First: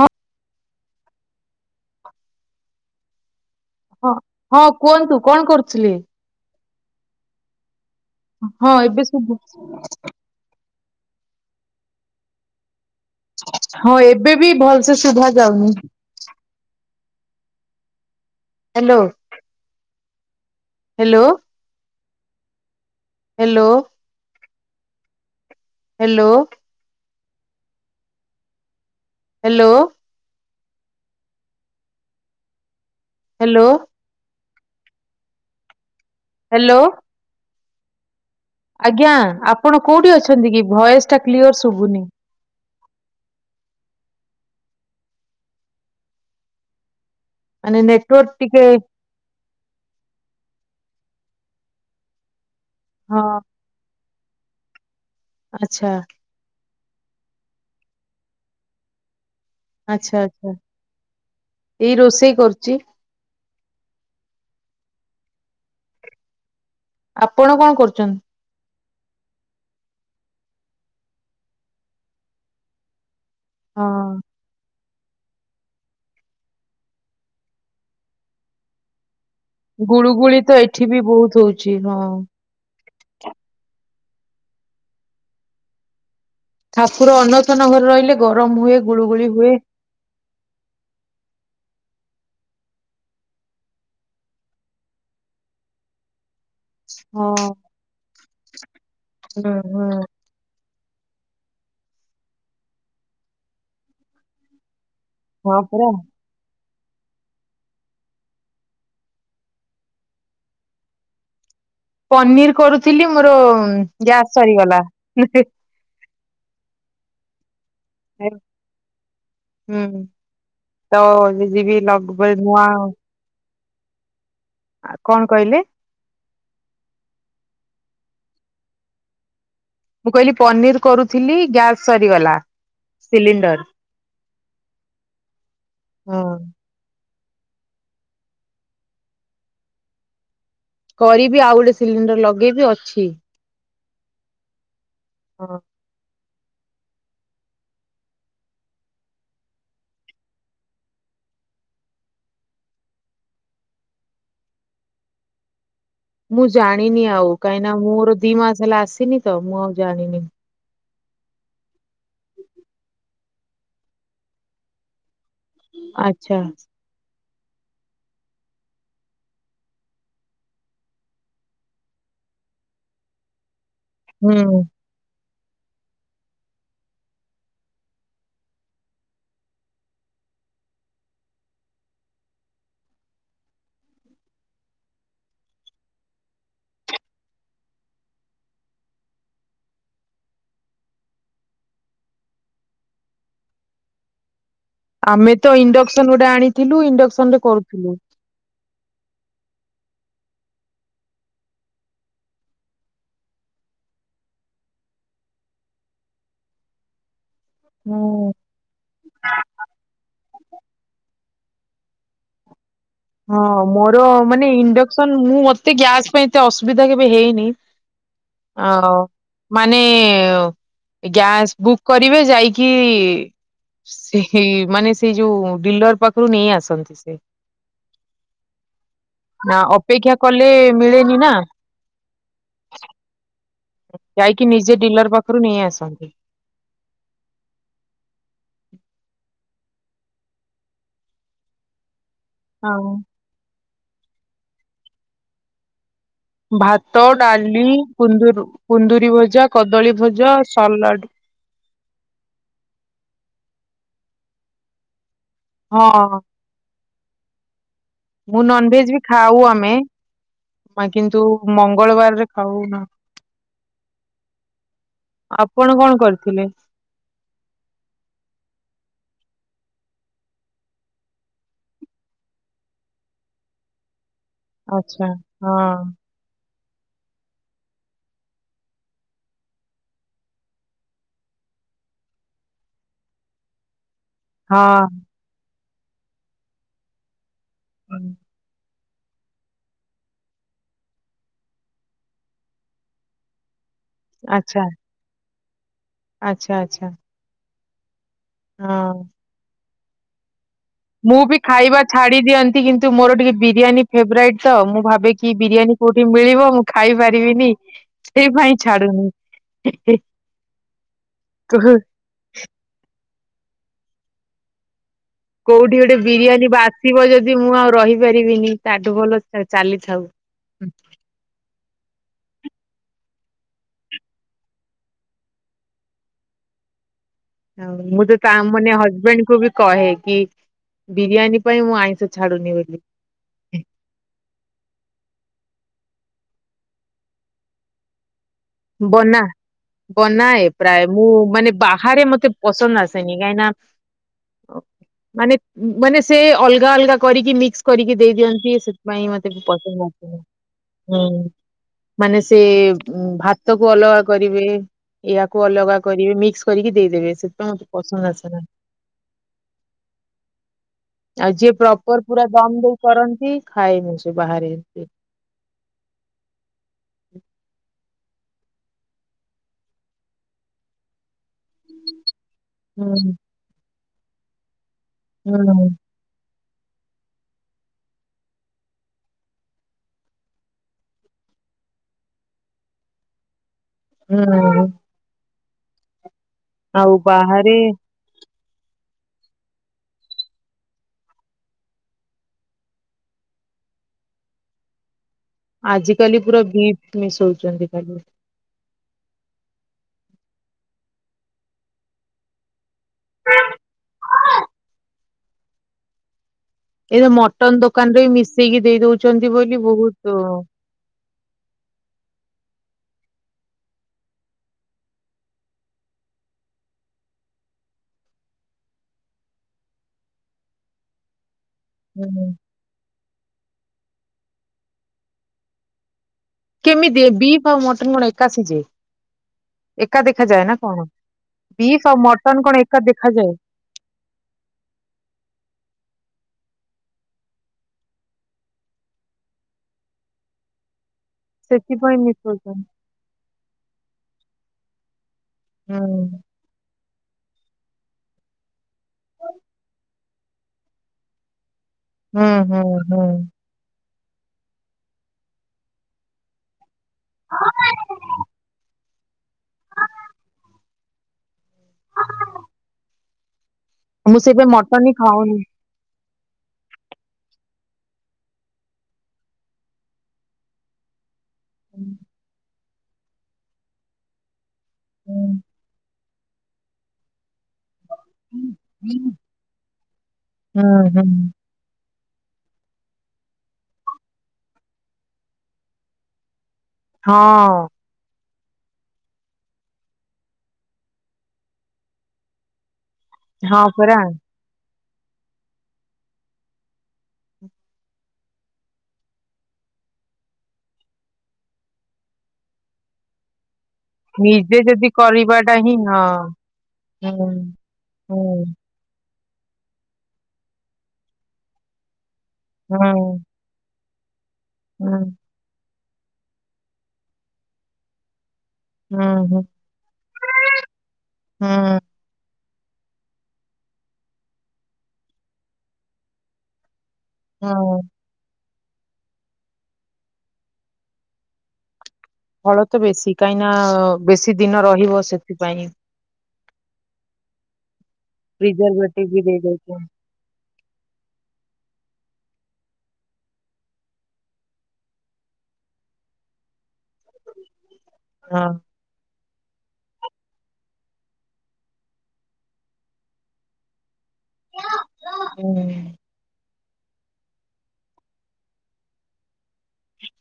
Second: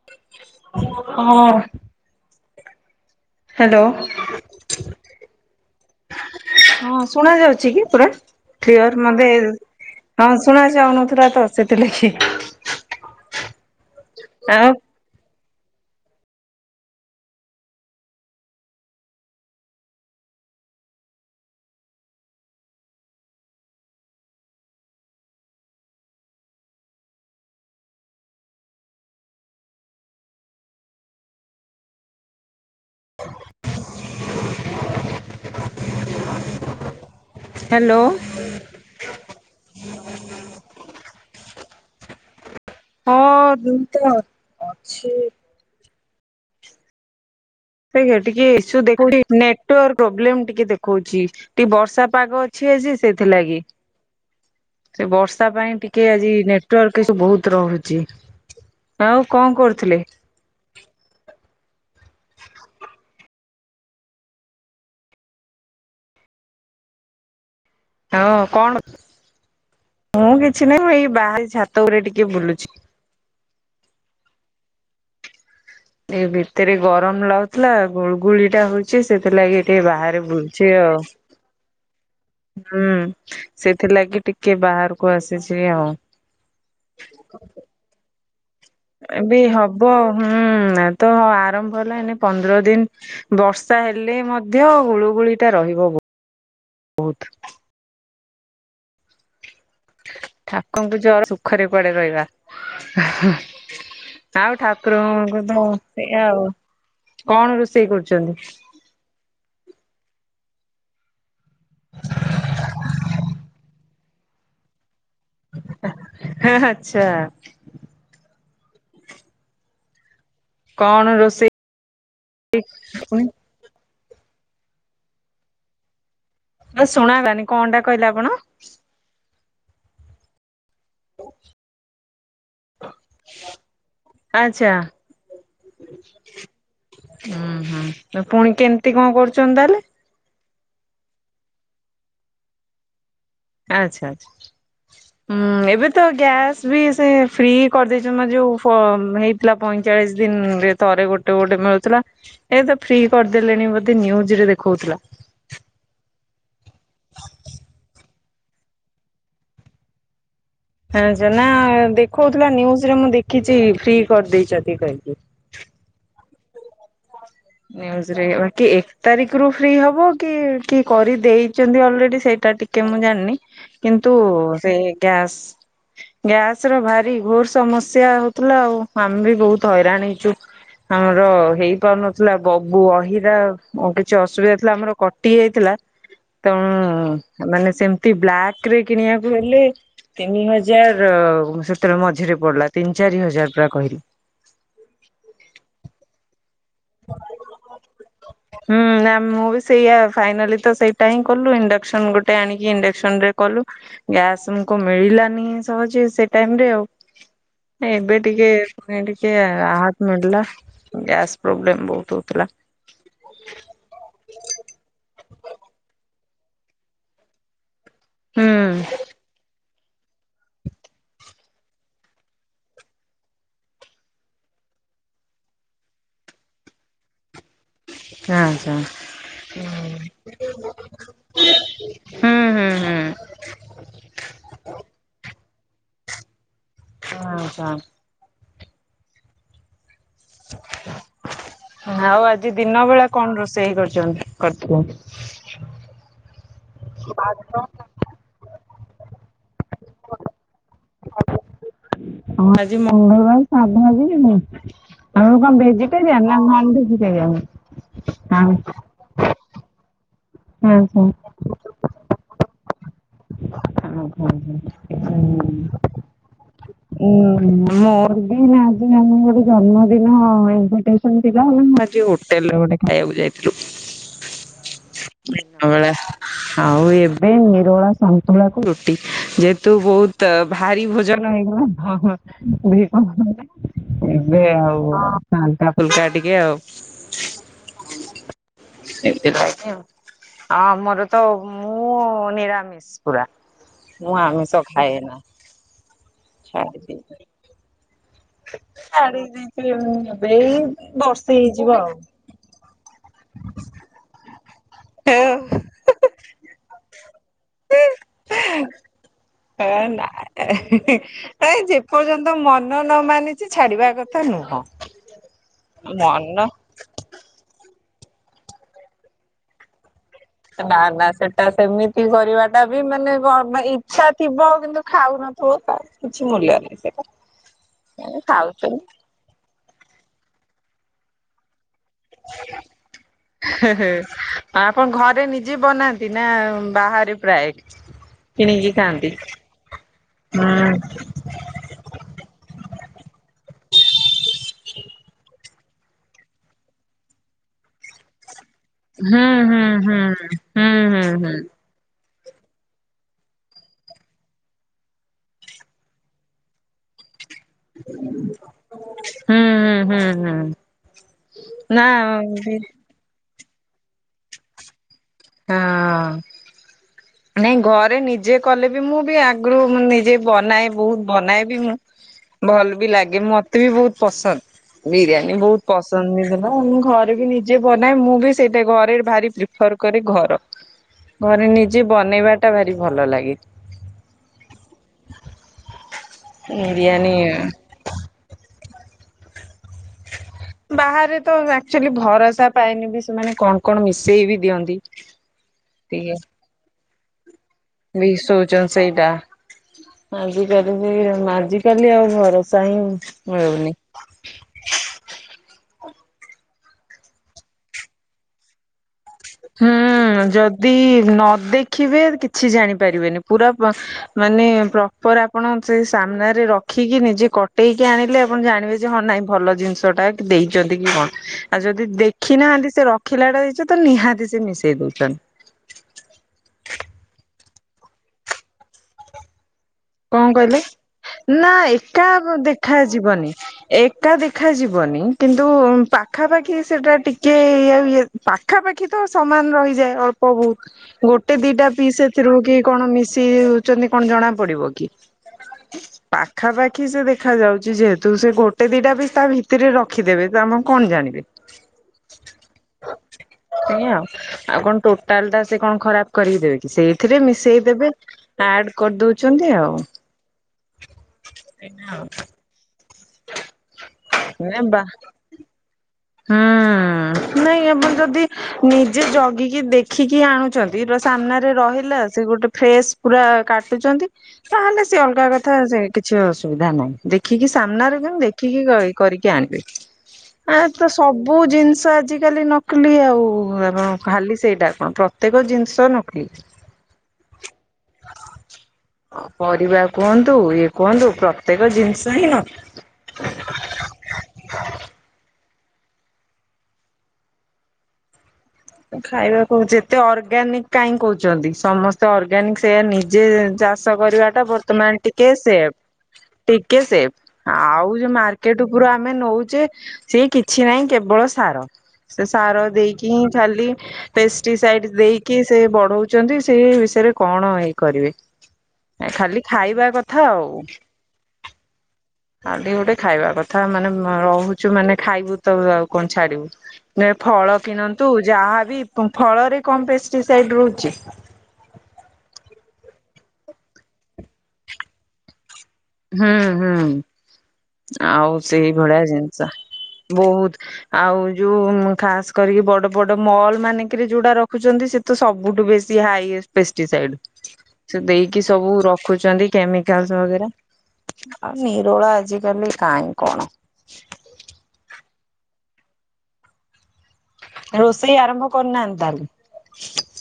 ହଁ। ହଁ। ହ୍ୟାଲୋ ହଁ, ହଁ, କୁହନ୍ତୁ କ'ଣ କରୁଥିଲେ? ହଁ, ଶୁଣା ଯାଉଛି କି ପୁରା ହଁ ଏବେ କ୍ଲିୟର ମତେ ଶୁଭୁ ହଁ ଶୁଣ ଯାଉନ ତୁରା ତ ଆସିଥିଲାକି। ହଁ, ଏବେ ବି ଭଲସେ ଶୁଭା ଯାଉନି। Hello! Hello! Hello! Hello! Hello! Hello! Hello! Hello! ଆଜ୍ଞା, ଆପଣ କୋଉଠି ଅଛନ୍ତି କି? ଭଏସ ଟା କ୍ଲିଅର ଶୁଭୁନି। ହଁ, ମୁଁ ତ ଅଛି। ମାନେ ସେଇ ଇଏ ନେଟୱାର୍କ ଟିକେ ଇସୁ ଦେଖଉଛି ନେଟୱର୍କ ପ୍ରୋବ୍ଲେମ ଟିକେ ଦେଖଉଛି। ଟିକେ ବର୍ଷା ପାଗ ଅ ଛି ଆଜି ହଁ ସେଇଥିଲାଗି। ସେ ବର୍ଷା ପାଇଁ ଆଚ୍ଛା ଟିକେ ଆଜି ନେଟୱାର୍କ ଏ ସବୁ ବହୁତ ରହୁଛି। ଆଉ କ'ଣ କରୁଥିଲେ? ଆଚ୍ଛା ଆଚ୍ଛା ଏଇ ରୋଷେଇ କରୁଛି। ଆପଣ କ'ଣ କରୁଛନ୍ତି? ହଁ କଣ ମୁଁ କିଛି ନାହିଁ ମୁଁ ଏଇ ବାହାରେ ଛାତ ଉପରେ ଟିକେ ବୁଲୁଛି। ହଁ। ଏଇ ଭିତରେ ଗରମ ଲାଗୁଥିଲା ଗୁଳୁଗୁଳି ଟା ହଉଛି। ସେଥିଲାଗି ଟିକେ ବାହାରେ ଗୁଳୁଗୁଳି ତ ବୁଲୁଛି ଏଠି ଆଉ। ବି ବହୁତ ହଉଛି ହଁ ହୁଁ, ସେଥିଲାଗି ଟିକେ ବାହାରକୁ ଆସିଛି ଆଉ। ଠାକୁର ଅନସନ ଘରେ ରହିଲେ ଗରମ ହୁଏ ଗୁଳୁଗୁଳି ଏବେ ହୁଏ ହବ ହୁଁ ତ ଆରମ୍ଭ ହେଲା ଏନେ ପନ୍ଦର ଦିନ ବର୍ଷା ହେଲେ ମଧ୍ୟ ଗୁଳୁଗୁଳି ଟା ରହିବ ବ ହଁ, ହୁଁ, ହୁଁ। ଠାକୁରଙ୍କୁ ଜର ସୁଖରେ କୁଆଡେ ରହିବା ଆଉ ଠା କୁରଙ୍କୁ ହଁ ତ ପରା ସେଇଆ ଆଉ। କ'ଣ ରୋଷେଇ କରୁଛନ୍ତି? ପନିର କରୁଥିଲି ମୋର ଗ୍ୟାସ ସରିଗଲା। ହଁ ଆଚ୍ଛା! ହୁଁ। ତ କଣ ରୋଷେଇ ଯଦିବ ଲଗ ନଆ [unintelligible] ଆ କଣ କହିଲେ? ମତେ ଶୁଣାଗଲା ନି କଣ ଟା କହିଲେ ଆପଣ? ମୁଁ କହିଲି ପନିର କରୁଥିଲି ଗ୍ୟାସ୍ ସରିଗଲା, ସିଲିଣ୍ଡର ଆଚ୍ଛା। ହ ଉୁଁ ହୁଁ ପୁଣି କେମିତି କଣ କରୁଛଛନ୍ତି ତାହେଲେ? କରିବି, ଆଉ ଗୋଟେ ସିଲିଣ୍ଡର ଲଗେଇକି ଅଛି। ଆଛା ଆଚ୍ଛା ହୁଁ ହଁ। ଏବେ ତ ଗ୍ୟାସ୍ ବି ସେ ଫ୍ରି କରିଦେଇଛନ୍ତି ମ ଯୋଉ ଫ ହେଇଥିଲା ପଇଁଚାଳିଶ ଦିନରେ ଥରେ ଗୋଟ୍ ଗୋଟେ ଗୋଟେ ମିଳୁଥିଲା ଏ ତ ଫ୍ରି କରିଦେଲେଣି ବୋଧେ ନିଉଜ ରେ ଦେଖଉଥିଲା। [inaudible] ଜାଣିନି ଆଉ କାହିଁକି ନା ମୋର ଦି ମାସେ ହେଲା ଆସିନି ତ ମୁଁ ଆଉ ଜାଣିନି। [unintelligible] ଆଛ ନା ଦେଖଉଥିଲା ନିଉଜ୍ ରେ ମୁଁ ଦେଖିଛି ଫ୍ରି କରିଦେଇଛନ୍ତି। [unintelligible] ଆଚ୍ଛା। ନିୟୁଜରେ ବାକି ଏକ ତାରିଖ ରୁ ଫ୍ରି ହବ କି କି କରିଦେଇଛନ୍ତି ଅଲରେଡି ସେ ସେଟା ଟିକେ ମୁଁ ଜାଣିନି କିନ୍ତୁ ହୁଁ ସେ ଗ୍ୟାସ୍ [inaudible] ଗ୍ୟାସ ର ଭାରି ଘୋର ସମସ୍ୟା ହଉଥିଲା ଆଉ ଆମେ ବି ବୋହୁତ ହଇରାଣ ହେଇଚୁ। ଆମର ହେଇପାରୁନ ଥିଲା ବ ବହିରା କିଛି ଅସୁବିଧା ଥିଲା ଆମର କଟି ଯାଇଥିଲା [unintelligible] ତ ମାନେ ସେମିତି ବ୍ଲାକ ରେ କିଣିବାକୁ ହେଲେ ତିନି ହଜାର ସେତେବେଳେ ମଝିରେ ପଡିଲା ତିନି ଚାରି ହଜାର ପୁରା କହିଲେ ଆମେ ତ ଇଣ୍ଡକ୍ସନ ଗୋଟେ ଆଣିଥିଲୁ ଇଣ୍ଡକ୍ସନ ରେ କରୁଥିଲୁ ହୁଁ ନା ମୁଁ ବି ସେଇଆ ଫାଇନାଲି ତ ସେଇଟା ହିଁ କଲୁ ଇଣ୍ଡକ୍ସନ ଗୋଟେ ଆଣିକି ଇଣ୍ଡକ୍ସନ ରେ କଲୁ ଗ୍ୟାସ ନ କୋଉ ମିଳିଲାନି ସହଯେ ସେ ଟାଇମରେ ଆଉ ଏବେ ହୁଁ। ଟିକେ [unintelligible] ଟିକେ ରାହାତ ମିଳିଲା ଗ୍ୟାସ୍ ପ୍ରୋବ୍ଲେମ ବୋହୁତ ହୋଉଥିଲା। ହଁ ମୋର ମାନେ ଇଣ୍ଡକ୍ସନ, ମୁଁ ମତେ ଗ୍ୟାସ ପାଇଁ ଏତେ ଅସୁବିଧା କେବେ ହେଇନି। ଅଁ ହୁଁ ମାନେ ଗ୍ୟାସ୍ ବୁକ୍ କରିବେ ଯାଇକି। ସେହେଇ ମାନେ ସେଇ ଯୋଉ ଡିଲର ପାଖରୁ ନେଇ ଆସନ୍ତି ସେ। ଆଚ୍ଛା ନା ଅପେକ୍ଷା କଲେ ମିଳେନି ନା। ହୁଁ ହୁଁ ହୁଁ ଯାଇକି ନିଜେ ଡିଲର ପାଖରୁ ନେଇ ଆସନ୍ତି। ଆଚ୍ଛା [inaudible] [inaudible] ଆଉ ଆଜି ଦିନ ହଁ ବେଳା କଣ ରୋଷେଇ କରିଛନ୍ତି କରିଥିଲେ। ଭାତ ଡାଲି କୁନ୍ଦୁର କୁନ୍ଦୁରି ଭଜା କଦଳୀ ଭଜା ସାଲାଡ୍। ହଁ ଆଜି ମଙ୍ଗଳବାର ସାଧା ଆଜି କି ନାଇଁ ଆପଣ କଣ ହଁ ଭେଜିଟେରିଆନ୍ ନା ନନ୍ ଭେଜିଟୋରିଆନ୍! ମୁଁ ନନଭେଜ ବି ଖାଉ ଆମେ ମ୍ କିନ୍ତୁ ମଙ୍ଗଳବାରରେ ଖାଉନା। ହ ହ ହଁ ହ ଆପଣ ହ କଣ କରିଥିଲେ [unintelligible] ହୁଁ ମୋର ବି [unintelligible] ଜନ୍ମଦିନ ଇନ୍ଭାଇଟେସନ୍ ଥିଲା ଆଜି ହୋଟେଲରେ ଗୋଟେ ଖାଇବାକୁ ଯାଇଥିଲୁ। ଆଚ୍ଛା [unintelligible] ହଁ ଦୀନ ବେଳା ଆଉ ଏବେ ନିରୋଳା ସନ୍ ସନ୍ତୁଳା କୁ ରୁଟି ଯେହେତୁ ବୋହୁତ ଭାରି ଭୋଜନ ହେଇଗଲା ତ ହଁ କ [unintelligible] ଏବେ ହଁ ଆଉ ହାଲକା ଫୁଲକା ଟିକେ ଆଉ [inaudible] ସେଥିପାଇଁ ଆଉ ଆମର ତ ମୁଁ ନିରାମିଷ ପୁରା। ମୁଁ ଆଚ୍ଛା ଆମିଷ ଖାଏନା। ଆଚ୍ଛା ଆଚ୍ଛା [unintelligible] ହଁ। ଆଣି ଦେଇକିଦେଇ ମୁଁ ବି ଖାଇବା ଛାଡି ଦିଅନ୍ତି କିନ୍ତୁ ମୋର ଟିକେ ବିରିୟାନୀ ଫେବରାଇଟ ତ ମୁଁ ଭା ବିକିି ବିରିୟାନୀ କୋଉଠି ମିଳିବ ମୁଁ ଖାଇ ପାରିବିନି। ସେଇ ପାଇଁ ଛାଡ଼ୁ ନି। ନାଇ ଯେପର୍ଯ୍ୟନ୍ତ ମନ ନ ମାନିଛି ଛାଡ଼ିବା କଥା ନୁହଁ। କୋଉଠି ଗୋଟେ ମନ ବିରିୟାନୀ ବାସିବ ଯଦି ମୁଁ ଆଉ ରହିପାରିବିନି ତାଠୁ ଭଲ ଚା-ଚାଲିଥାଉ। ନା ନା ସେଟା ସେମିତି କରିବା ସେଟା ବି ମାନେ ଇଛା ଥିବ କିନ୍ତୁ ଖାଉନଥିବୁ ତାର କିଛି ମୂଲ୍ୟ ନାହିଁ ସେଇଟା ହଉ ମୁଁ ତ ତା ମାନେ ହଜବେଣ୍ଡ କୁ ବି କହେ କି ବିରିୟାନୀ ପାଇଁ ମୁଁ ଆଇ ଆ ଆପଣ ଘରେ ନିଜେ ବନାନ୍ତି। ନ୍ତିନା ବାହାର ପ୍ରାଏ। ବନା ବନାଏ ହୁଁ ପ୍ରାୟ ମୁଁ ମାନେ ବାହାରେ ମତେ ପସନ୍ଦ ଆସେ ଆସେନି କାଇ ନା ମାନେ ମାନେ ସେ ଅଲଗା ଅଲଗା କରିକି ମିକ୍ସ କରିକି ଦେଇଦିଅନ୍ତି। ସେଥିପାଇ ହୁଁ ମତେ ହୁଁ ପସନ୍ଦ ହୁଁ ଆସେନି ହୁଁ ମାନେ ସେ ଭାତ୍ ଭାତକୁ ଅଲଗା କରିବେ ଏଆକୁ ଅଲଗା କରିବେ ମିକ୍ସ କରିକି ଦେଇଦେବେ ସେ ମତେ ପସନ୍ତ ଆସେନି। ହୁଁ ହୁଁ। ହୁଁ ଆଉ ଯିଏ ନା ପ୍ରପର ପୁରା ହଁ ଦମ ଦେଇ କରନ୍ତି ଖାଇ ମି ସେ ବାହାରେ ଏତେ ହଁ ନାଇଁ ଘରେ ନି ଯିଏ କଲେ ବି ମୁଁ ବି ଆଗରୁ ନିଜେ ବନାଏ ବହୁତ ବନାଏ ଭଲ ବି ଲାଗେ ମତେ ବି ବହୁତ ପସନ୍ଦ ବିରିୟାନୀ ବହୁତ ହୁଁ ପସନ୍ଦ ମୁଁ ଘରେ ବି ନିଜେ ବନାଏ ମୁଁ ବି ସେଇଟା ଘରେ ଭାରି ପ୍ରିଫର କରେ ଘର ଘରେ ନିଜେ ବନେଇବା ଟା ଭାରି ଭଲ ଲାଗେ। ହୁଁ। ଆଉ ବିରିୟାନୀ ବାହାରେ [inaudible] ବାହାରେ ତ ଏକ୍ଟୁଆଲି ଭରସା ପାଇନି ବି ସେମାନେ କଣ କଣ ମିଶେଇ ବି ଦିଅନ୍ତି। ଆଜି ଟିକେ କାଲି ପୁରା ଭିଟ୍ ମିଶଉଛନ୍ତି ଖାଲି। ମିଶଉଛନ୍ତି ସେଇଟା ଆଜିକାଲି ସେ ଆଜିକାଲି ଆଉ ଭରସା ହିଁ ମିଳୁନି। ଏଇଯୋଉ ମଟନ୍ ଦୋକାନ ବି ମିଶେଇକି ଦେଇ ଦଉ ହୁଁ ଯଦି ନ ଦେଖିବେ କିଛି ଜାଣି ପାରିବେନି ପୁରା ପ- ମାନେ ପ୍ରପର ଆପଣ ସେ ସାମ୍ନାରେ ରଖିକି ନିଜେ କଟେଇିକି ଆଣିଲେ ଆପଣ ଜାଣିବେ ଯେ ହଁ ନାଇଁ ଭଲ ଜିନିଷ ଟା ଦେଇଛନ୍ତି କି କଣ। ଆଉ ଯଦି ହୁଁ। ଦେଖି ନାହାନ୍ତି ସେ ରଖିଲା ଟା ହେଇଛ ତ ନିହାତି ସେ ମିଶେଇ ଦୋଉଛନ୍ତି। କେମିତି ବିଫ ମଟନ୍ ଗୁଡ଼ା ଏକା ସିଝେ? ଏକା କଣ ଦେଖାଯାଏ ନା କହିଲେ? କଣ? ନା ବିଫ୍ ଆଉ ମଟନ କଣ ଏକା-ଦେଖା ଏକା ଯିବନି ଦେଖାଯାଏ ଏକା ଦେଖା ଯିବନି କିନ୍ତୁ ପା ପାଖାପାଖି ସେଟା ଟିକେ ଇ ଇଏ ପାଖାପାଖି ତ ସମାନ ରହିଯାଏ ଅଳ୍ପ ବହୁତ୍। ଗୋଟେ ଦିଟା ସେଥିପାଇଁ ପିସ୍ ଏଥିରୁ କି ମିଶଉଛନ୍ତି କଣ ମିଶି ହଉଛନ୍ତି କଣ ଜଣା ପଡ଼ିବ କି? ହୁଁ। ପାଖାପାଖି ସେ ଦେଖ ଦେଖା ଯାଉଛି ଯେହେତୁ ସେ ଗୋଟେ ଦିଟା ବି ତା ଭିତରେ ରଖିଦେବେ ଆମେ କଣ ଜାଣିବେ? ହୁଁ ହୁଁ ହୁଁ। ସେଇଆ ଆଉ ଆଉ କଣ ଟୋଟାଲ ଟା ସେ କଣ ଖରାପ କରି ଦେବେ କି ସେଇଥିରେ ମିଶେଇଦବେ ଆଡ଼ କରିଦଉଛନ୍ତି ଆଉ। ମୁଁ ସେଇତିପାଇଁ ନା ବା ମଟନି ଖାଉନି। ହୁଁ। ନାଇଁଆପଣ ଯଦି ନିଜେ ଜଗିକି ଦେଖିକି ଆଣୁଛନ୍ତି ତ ସାମ୍ନା ରହିଲା ସେ ଗୋଟେ ଫ୍ରେସ୍ ପୁରା କାଟୁଛନ୍ତି ତାହେଲେ ସେ ଅଲଗା ହୁଁ, କଥା ସେ କିଛି ଅସୁବିଧା ନାଇଁ ଦେଖିକି ସାମ୍ନାରେ ତ ମୁଁ ହୁଁ, ଦେଖିକି କରିକି ଆଣିବି ଆ ତ ହୁଁ, ସବୁ ଜିନି ଜିନିଷ ଆଜିିକାଲି ନକଲି ଆଉ ଆପଣ ଖାଲି ସେଇଟା କଣ ପ୍ରତ୍ୟେକ ଜିନିଷ ନକଲି। ହଁ ପରିବା କୁହନ୍ତୁ ଇଏ କୁହନ୍ତୁ ପ୍ରତ୍ୟେକ ଜିନିଷ ହିଁ ନ ହଁ ପରା। ଖାଇବାକୁ ଯେତେ ଅର୍ଗାନିକ କାହିଁ କହୁଛନ୍ତି ସମସ୍ତେ ଅର୍ଗାନିକ ସେଇଆ ନିଜେ ଚାଷ ଚାଷ କରିବା ଟା ନିଜେ ଯଦି ବର୍ତ୍ତମାନ ଟିକେ କରିବାଟା ସେ ହିଁ ହଁ ଟିକେ ସେଭ୍ ହୁଁ, ଆଉ ଯ ହୁଁ, ମାର୍କେଟ ପୁରା ଆମେ ନଉଚେ ସିଏ କିଛି ନାହିଁ କେବଳ ସାର ସେ ସାର ହୁଁ, ଦେଇକିଁ ଖାଲି ପେଷ୍ଟିସାଇଡ ହୁଁ, ଦେଇକି ସେ ବ ରହୁଛନ୍ତି ସେଇ ବିଷୟରେ କଣ ଏଇ କରିବେ ହୁଁ, ଖାଲି ହୁଁ, ଖାଇବା କଥା ଆଉ ହୁଁ, ଖାଲି ଗୋଟେ ଖାଇବା କଥା ମାନେ ରହୁଛୁ ମାନେ ଖାଇବୁ ତ ଆଉ କଣ ଛାଡିବୁ। ନା ଫଳ ହୁଁ। କିିଣ ଯାହାବି ଫଳରେ କମ୍ ପେଷ୍ଟିସାଇଡ ରହୁଛି। ଫଳ ତ ବେଶୀ କାହିଁକି ନା ବେଶୀ ଦିନ ରହିବ ସେଥିପାଇଁ ହୁଁ ହୁଁ ଆଉ ସେଇ ଭଳିଆ ପ୍ରିଜରଭେଟିଭ ବି ଜିନିଷ ଦେଇଦଉଚୁ। ବହୁତ ଆଉ ଯୋଉ ଖାସ୍ କରିକି ବଡ ବଡ ମହଲ ମାନେଙ୍କେରେ ଯୋଉଡା ରଖୁଛନ୍ତି ସେ ତ ସବୁ ବେଶୀ ହାଇଏଷ୍ଟ ପେଷ୍ଟିସାଇଡ। ସେ ଦେଇକି ହଁ ସବୁ ରଖୁଛନ୍ତି କେମିକାଲ୍ ସାହାର୍ଯ୍ୟରେ ଆଉ ନିରୋଳା ଆଜିକାଲି କାଇଁ କଣ? ହୁଁ। ରୋଷେଇ ଆରମ୍ଭ କରିନାହାଁନ୍ତି ତାହାଲେ?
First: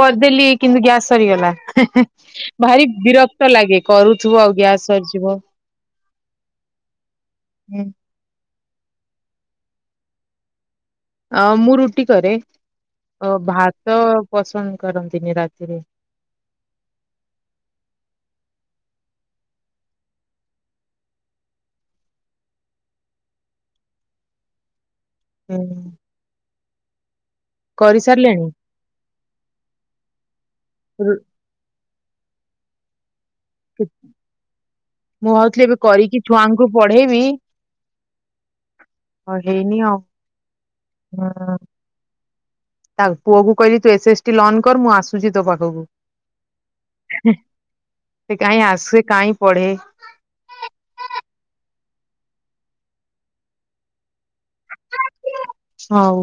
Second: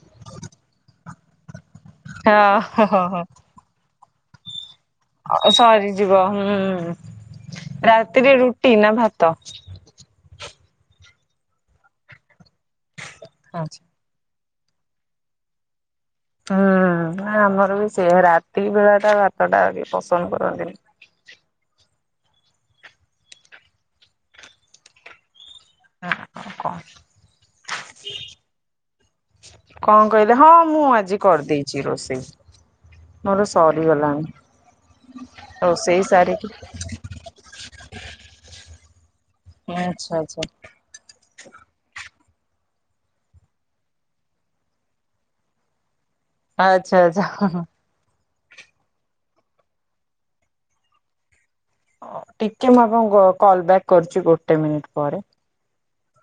କରିଦେଲି କିନ୍ତୁ ଗ୍ୟାସ ସରିଗଲା ହେଁ ହେଁ ହଁ ହଁ ଭାରି ହଁ ହଁ। ବିରକ୍ତ ଲାଗେ। କରୁଥିବ ଆଉ ଗ୍ୟାସ୍ ସରିଯିବ। ସରିଯିବ ହୁଁ ହୁଁ। ରାତିରେ ରୁ ଟି ଭାତ ଅ ମୁଁ ରୁଟି କରେ ଆଚ୍ଛା। ଭାତ ପସନ୍ଦ କରନ୍ତିନି ରାତିରେ ହୁଁ ନା ଆମର ବି ସେଇଆ ରାତି ବେଳାଟା ଭାତ ଟା କେହି ପସନ୍ଦ କରନ୍ତିନି। ହୁଁ। ନା କଣ କୁହନ୍ତୁ? କରିସାରିଲେଣି? କଣ କହିଲେ ହଁ ମୁଁ ରୁ- ଆଜି କରିଦେଇଛି ରୋଷେଇ। ମୋର ସରିଗଲାଣି। ମୁଁ ଭାବୁଥିଲି ଏବେ ରୋଷେଇ କରିକି ସାରିକି ଛୁଆଙ୍କୁ ପଢେଇମି। ପଢ଼େଇନି ଆଉ ଆଚ୍ଛା ଆଚ୍ଛା ହଁ ତା ପୁଅ କୁ କହିଲି ତୁ ଏସ ଏସ୍ ଟି ଲଞ୍ଚ କର ମୁଁ ଆସୁଛି ତୋ ପାଖକୁ ଆଚ୍ଛା ଆଚ୍ଛା ହଁ ହଁ। ସେ କାଇଁ ଆସେ କାଇଁ ପଢେ ହ ଟିକେ ମୁଁ ଆପଣଙ୍କୁ କଲ୍ ବ୍ୟାକ୍ କରୁଛି ଗୋଟେ ମିନିଟ୍ ପରେ ହଉ।